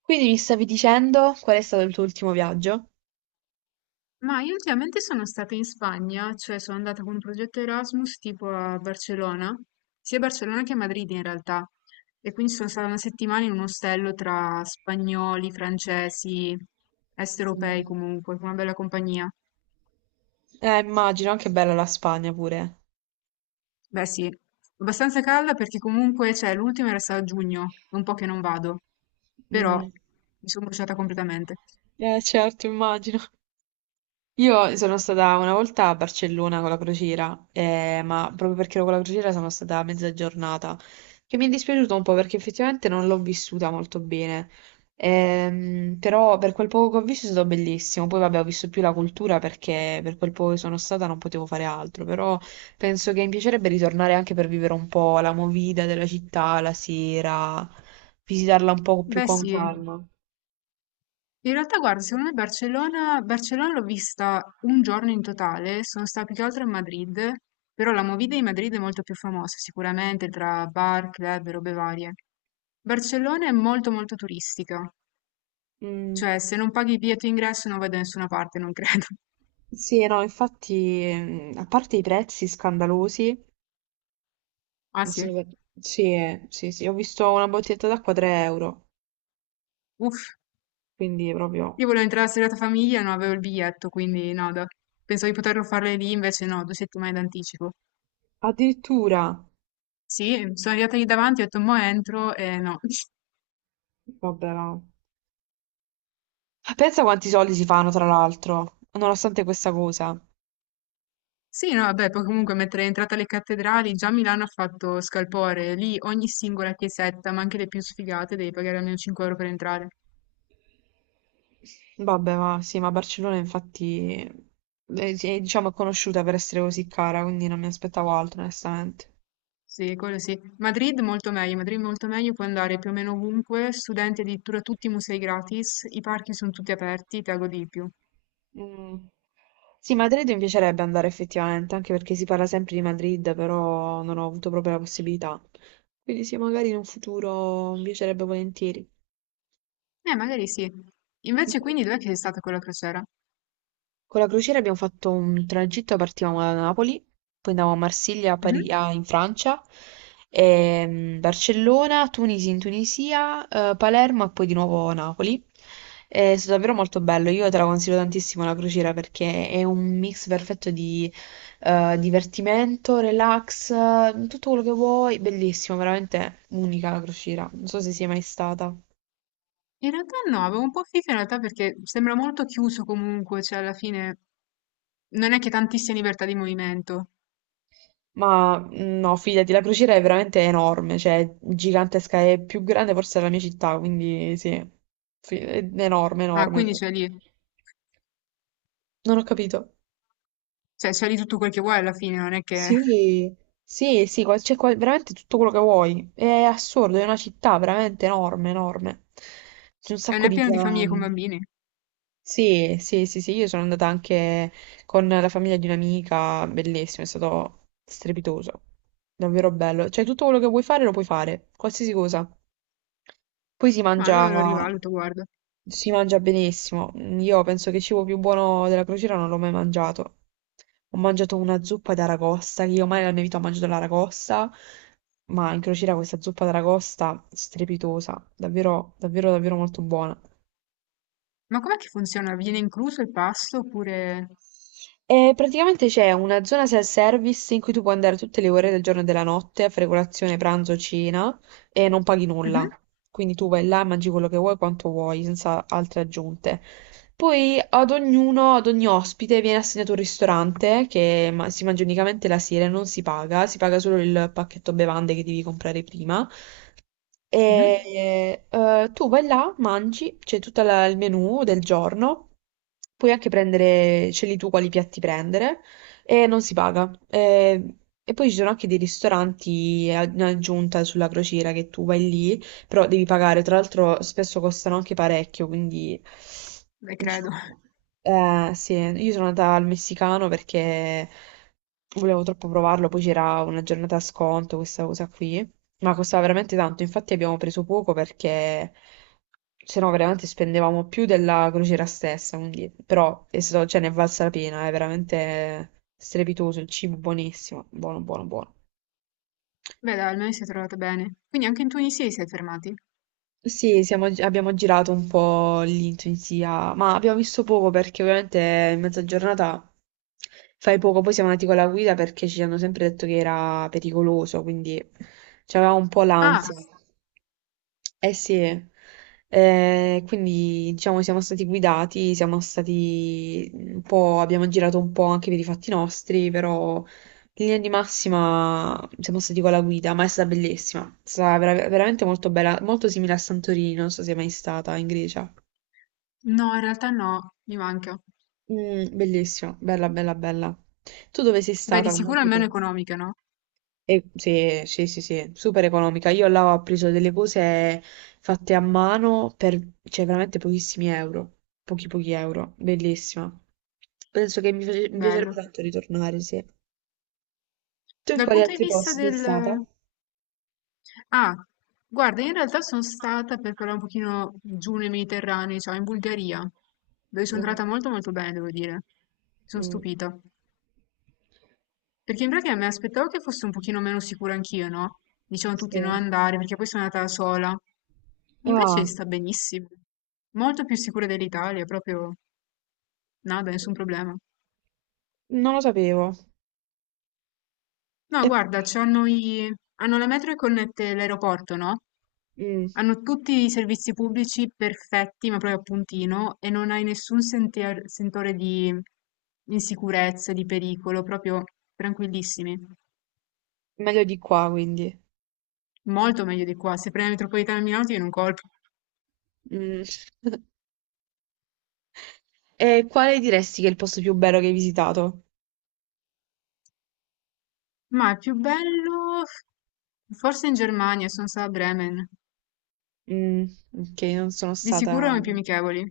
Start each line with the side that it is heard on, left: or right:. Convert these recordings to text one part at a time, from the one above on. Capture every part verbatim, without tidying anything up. right: Quindi mi stavi dicendo qual è stato il tuo ultimo viaggio?
left: Ma io ultimamente sono stata in Spagna, cioè sono andata con un progetto Erasmus tipo a Barcellona, sia a Barcellona che a Madrid in realtà. E quindi sono stata una settimana in un ostello tra spagnoli, francesi, est europei
right: Mm.
left: comunque, con una bella compagnia.
right: Eh, immagino, anche bella la Spagna pure.
left: Beh sì, abbastanza calda perché comunque, cioè, l'ultimo era stato a giugno, è un po' che non vado, però
right: Mm.
left: mi sono bruciata completamente.
right: Eh, certo, immagino. Io sono stata una volta a Barcellona con la crociera, eh, ma proprio perché ero con la crociera sono stata mezza giornata, che mi è dispiaciuto un po' perché effettivamente non l'ho vissuta molto bene. Ehm, però per quel poco che ho visto è stato bellissimo. Poi vabbè, ho visto più la cultura perché per quel poco che sono stata non potevo fare altro, però penso che mi piacerebbe ritornare anche per vivere un po' la movida della città la sera, visitarla un po' più
left: Beh
right: con
left: sì,
right: calma.
left: in realtà, guarda, secondo me Barcellona, Barcellona l'ho vista un giorno in totale, sono stata più che altro a Madrid, però la movida di Madrid è molto più famosa sicuramente tra bar, club e robe varie. Barcellona è molto molto turistica,
right: Mm.
left: cioè se non paghi il biglietto d'ingresso non vai da nessuna parte, non credo.
right: Sì, no, infatti, mm, a parte i prezzi scandalosi,
left: Ah sì?
right: sono- sì, sì, sì, ho visto una bottiglietta d'acqua tre euro,
left: Uff,
right: quindi proprio,
left: io volevo entrare la serata famiglia e non avevo il biglietto, quindi no, da- pensavo di poterlo fare lì, invece no, due settimane d'anticipo.
right: addirittura,
left: Sì, sono arrivata lì davanti, ho detto mo entro e no.
right: vabbè, no. Pensa quanti soldi si fanno, tra l'altro, nonostante questa cosa.
left: Sì, no, vabbè, poi comunque mentre è entrata alle cattedrali, già Milano ha fatto scalpore, lì ogni singola chiesetta, ma anche le più sfigate, devi pagare almeno cinque euro per entrare.
right: Vabbè, ma sì, ma Barcellona infatti è, è, diciamo, conosciuta per essere così cara, quindi non mi aspettavo altro, onestamente.
left: Sì, quello sì. Madrid molto meglio, Madrid molto meglio, puoi andare più o meno ovunque, studenti addirittura tutti i musei gratis, i parchi sono tutti aperti, te la godi di più.
right: Mm. Sì, Madrid mi piacerebbe andare effettivamente, anche perché si parla sempre di Madrid, però non ho avuto proprio la possibilità. Quindi sì, magari in un futuro mi piacerebbe volentieri.
left: Eh, magari sì. Invece quindi dov'è che sei stata quella crociera?
right: Con la crociera abbiamo fatto un tragitto, partivamo da Napoli, poi andavamo a Marsiglia, a Pari-
left: Mhm.
right: ah, in Francia, ehm, Barcellona, Tunisi in Tunisia, eh, Palermo e poi di nuovo Napoli. È stato davvero molto bello, io te la consiglio tantissimo la crociera perché è un mix perfetto di eh, divertimento, relax, eh, tutto quello che vuoi, bellissimo, veramente unica la crociera, non so se sei mai stata.
left: In realtà no, avevo un po' figa in realtà perché sembra molto chiuso comunque, cioè alla fine non è che tantissima libertà di movimento.
right: Ma mh, no, fidati, la crociera è veramente enorme, cioè gigantesca, è più grande forse della mia città, quindi sì, Fi- è enorme,
left: Ah,
right: enorme.
left: quindi c'è lì.
right: Non ho capito.
left: Cioè, c'è di tutto quel che vuoi alla fine, non è che...
right: Sì, sì, sì, qua- c'è qua- veramente tutto quello che vuoi. È assurdo, è una città veramente enorme, enorme. C'è un
left: E non
right: sacco
left: è un
right: di
left: pieno di famiglie con
right: piani.
left: bambini.
right: Sì, sì, sì, sì, io sono andata anche con la famiglia di un'amica, bellissimo, è stato strepitoso, davvero bello. Cioè, tutto quello che vuoi fare lo puoi fare, qualsiasi cosa. Poi si
left: Ma allora lo
right: mangia,
left: rivaluto, guarda.
right: si mangia benissimo. Io penso che il cibo più buono della crociera non l'ho mai mangiato. Ho mangiato una zuppa d'aragosta, che io mai nella mia vita ho mangiato l'aragosta, ma in crociera questa zuppa d'aragosta strepitosa, davvero, davvero, davvero molto buona.
left: Ma com'è che funziona? Viene incluso il pasto oppure...
right: E praticamente c'è una zona self-service in cui tu puoi andare tutte le ore del giorno e della notte a fare colazione, pranzo, cena e non paghi nulla.
left: Mhm,
right: Quindi tu vai là e mangi quello che vuoi, quanto vuoi, senza altre aggiunte. Poi ad ognuno, ad ogni ospite viene assegnato un ristorante che ma- si mangia unicamente la sera e non si paga, si paga solo il pacchetto bevande che devi comprare prima.
left: mhm.
right: E eh, tu vai là, mangi, c'è tutto la- il menù del giorno, puoi anche prendere, scegli tu quali piatti prendere e non si paga. E, e poi ci sono anche dei ristoranti a- in aggiunta sulla crociera che tu vai lì, però devi pagare, tra l'altro spesso costano anche parecchio, quindi
left: Beh, credo.
right: diciamo, eh, sì, io sono andata al messicano perché volevo troppo provarlo, poi c'era una giornata a sconto, questa cosa qui. Ma costava veramente tanto, infatti abbiamo preso poco perché se no veramente spendevamo più della crociera stessa, quindi, però è stato- cioè, ne è valsa la pena, è veramente strepitoso, il cibo buonissimo, buono, buono, buono.
left: Beh, dai, almeno si è trovata bene. Quindi anche in Tunisia vi siete fermati?
right: Sì, siamo- abbiamo girato un po' lì in Tunisia, ma abbiamo visto poco perché ovviamente in mezza giornata fai poco, poi siamo andati con la guida perché ci hanno sempre detto che era pericoloso, quindi c'aveva un po'
left: Ah,
right: l'ansia. Eh sì, eh, quindi diciamo siamo stati guidati, siamo stati un po', abbiamo girato un po' anche per i fatti nostri, però in linea di massima siamo stati con la guida, ma è stata bellissima. È stata vera- veramente molto bella, molto simile a Santorini, non so se è mai stata in Grecia.
left: no, in realtà no, mi manca.
right: Mm, bellissima, bella, bella, bella. Tu dove sei
left: Beh, di
right: stata con
left: sicuro è
right: altri
left: meno
right: posti?
left: economica, no?
right: Eh, sì, sì, sì, sì, super economica. Io là ho preso delle cose fatte a mano per, cioè, veramente pochissimi euro. Pochi, pochi euro. Bellissima. Penso che mi, face- mi piacerebbe
left: Bello.
right: tanto ritornare, sì. Tu in
left: Dal
right: quali
left: punto di
right: altri
left: vista
right: posti sei stata?
left: del... Ah, guarda, in realtà sono stata per parlare un pochino giù nei Mediterranei, cioè in Bulgaria, dove sono
right: Mh.
left: entrata molto molto bene, devo dire. Sono
right: Mh.
left: stupita. Perché in pratica mi aspettavo che fosse un pochino meno sicura anch'io, no? Dicevano tutti
right: Sì.
left: non andare, perché poi sono andata da sola. Invece
right: Ah,
left: sta benissimo. Molto più sicura dell'Italia, proprio nada, nessun problema.
right: non lo sapevo.
left: No,
right: E
left: guarda, c'hanno i... hanno la metro che connette l'aeroporto, no?
right: mh,
left: Hanno tutti i servizi pubblici perfetti, ma proprio a puntino, e non hai nessun sente- sentore di insicurezza, di pericolo, proprio tranquillissimi.
right: meglio di qua quindi.
left: Molto meglio di qua. Se prendi la metropolitana a Milano ti viene un colpo.
right: Mh. E quale diresti che è il posto più bello che hai visitato?
left: Ma è più bello, forse in Germania, sono stata a Bremen.
right: Mm, ok, non sono
left: Di sicuro
right: stata.
left: erano i più amichevoli.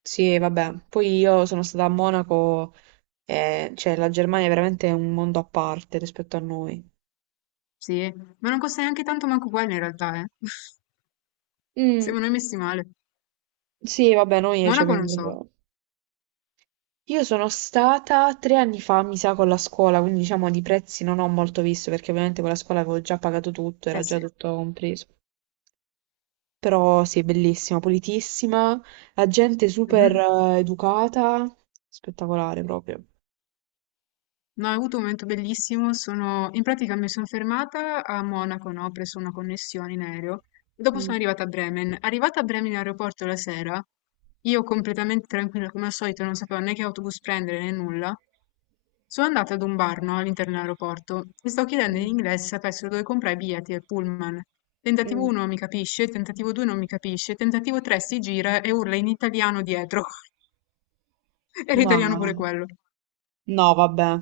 right: Sì, vabbè. Poi io sono stata a Monaco e cioè, la Germania è veramente un mondo a parte rispetto a noi.
left: Sì, ma non costa neanche tanto manco quello in realtà, eh.
right: Mm,
left: Siamo noi messi male.
right: sì, vabbè, noi ci
left: Monaco
right: abbiamo.
left: non so.
right: le- Io sono stata tre anni fa, mi sa, con la scuola, quindi diciamo di prezzi non ho molto visto, perché ovviamente con la scuola avevo già pagato tutto,
left: Eh
right: era già
left: sì.
right: tutto compreso. Però sì, bellissima, pulitissima, la gente super
left: Mhm.
right: eh, educata, spettacolare proprio.
left: No, ho avuto un momento bellissimo, sono... in pratica mi sono fermata a Monaco, no? Ho preso una connessione in aereo e dopo
right: Mm.
left: sono arrivata a Bremen. Arrivata a Bremen in aeroporto la sera, io completamente tranquilla come al solito, non sapevo né che autobus prendere né nulla, sono andata ad un bar, no? All'interno dell'aeroporto e sto chiedendo in
right: Mh.
left: inglese se sapessero dove comprare i biglietti del pullman. Tentativo
right: Mh.
left: uno mi capisce, tentativo due non mi capisce, tentativo tre si gira e urla in italiano dietro. Era italiano pure
right: No,
left: quello.
right: no vabbè.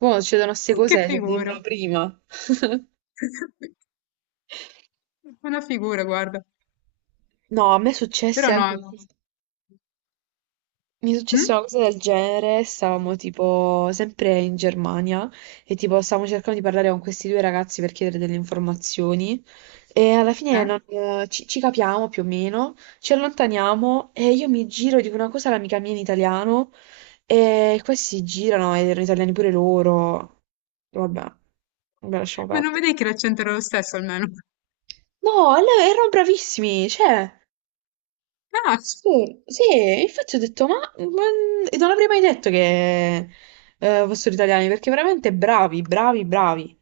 right: Mo' succedono 'ste
left: Che
right: cose, cioè,
left: figura.
right: dimmelo prima.
left: Buona figura, guarda.
right: No, a me è successe
left: Però no.
right: anche. Mi è
left: Mh?
right: successa una cosa del genere, stavamo tipo sempre in Germania e tipo stavamo cercando di parlare con questi due ragazzi per chiedere delle informazioni e alla fine
left: Eh?
right: non- eh, ci, ci capiamo più o meno, ci allontaniamo e io mi giro e dico una cosa all'amica mia in italiano e questi si girano ed erano italiani pure loro. Vabbè, vabbè, lasciamo
left: Ma non
right: perdere.
left: vedevi che l'accento era lo stesso almeno?
right: No, lei- erano bravissimi, cioè.
left: Ah!
right: Sì, sì, e infatti ho detto, ma, ma- e non avrei mai detto che eh, fossero italiani, perché veramente bravi, bravi, bravi.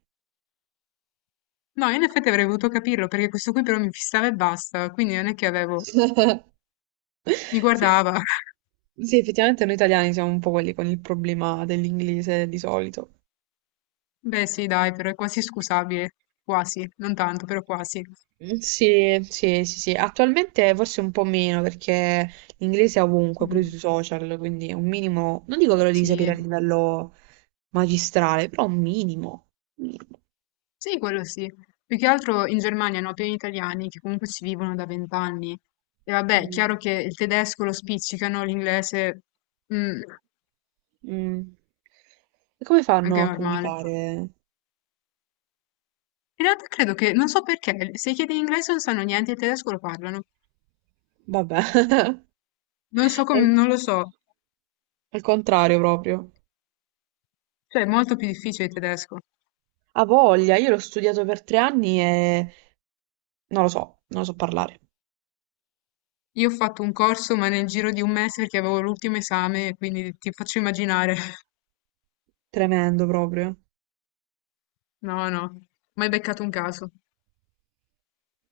left: No, in effetti avrei potuto capirlo perché questo qui però mi fissava e basta, quindi non è che avevo... Mi
right: Sì.
left: guardava.
right: Sì, effettivamente noi italiani siamo un po' quelli con il problema dell'inglese di solito.
left: Beh, sì, dai, però è quasi scusabile. Quasi, non tanto, però quasi.
right: Mm, sì, sì, sì, sì. Attualmente forse un po' meno perché l'inglese è ovunque, pure
left: Mm,
right: sui social, quindi è un minimo, non dico che lo devi sapere
left: sì,
right: a livello magistrale, però un minimo. Minimo.
left: sì, quello sì. Più che altro in Germania hanno pieni italiani che comunque ci vivono da vent'anni. E vabbè, è
right: Mm.
left: chiaro che il tedesco lo spiccicano, l'inglese... Mm,
right: Mm. E come
left: anche
right: fanno a
left: normale.
right: comunicare?
left: In realtà credo che, non so perché, se chiedi in inglese non sanno niente, il tedesco lo parlano.
right: Vabbè,
left: Non so
right: al,
left: come, non lo so.
right: al contrario proprio.
left: Cioè, è molto più difficile il tedesco.
right: Ha voglia, io l'ho studiato per tre anni e non lo so, non lo so parlare.
left: Io ho fatto un corso, ma nel giro di un mese perché avevo l'ultimo esame, quindi ti faccio immaginare.
right: Tremendo proprio.
left: No, no, mai beccato un caso.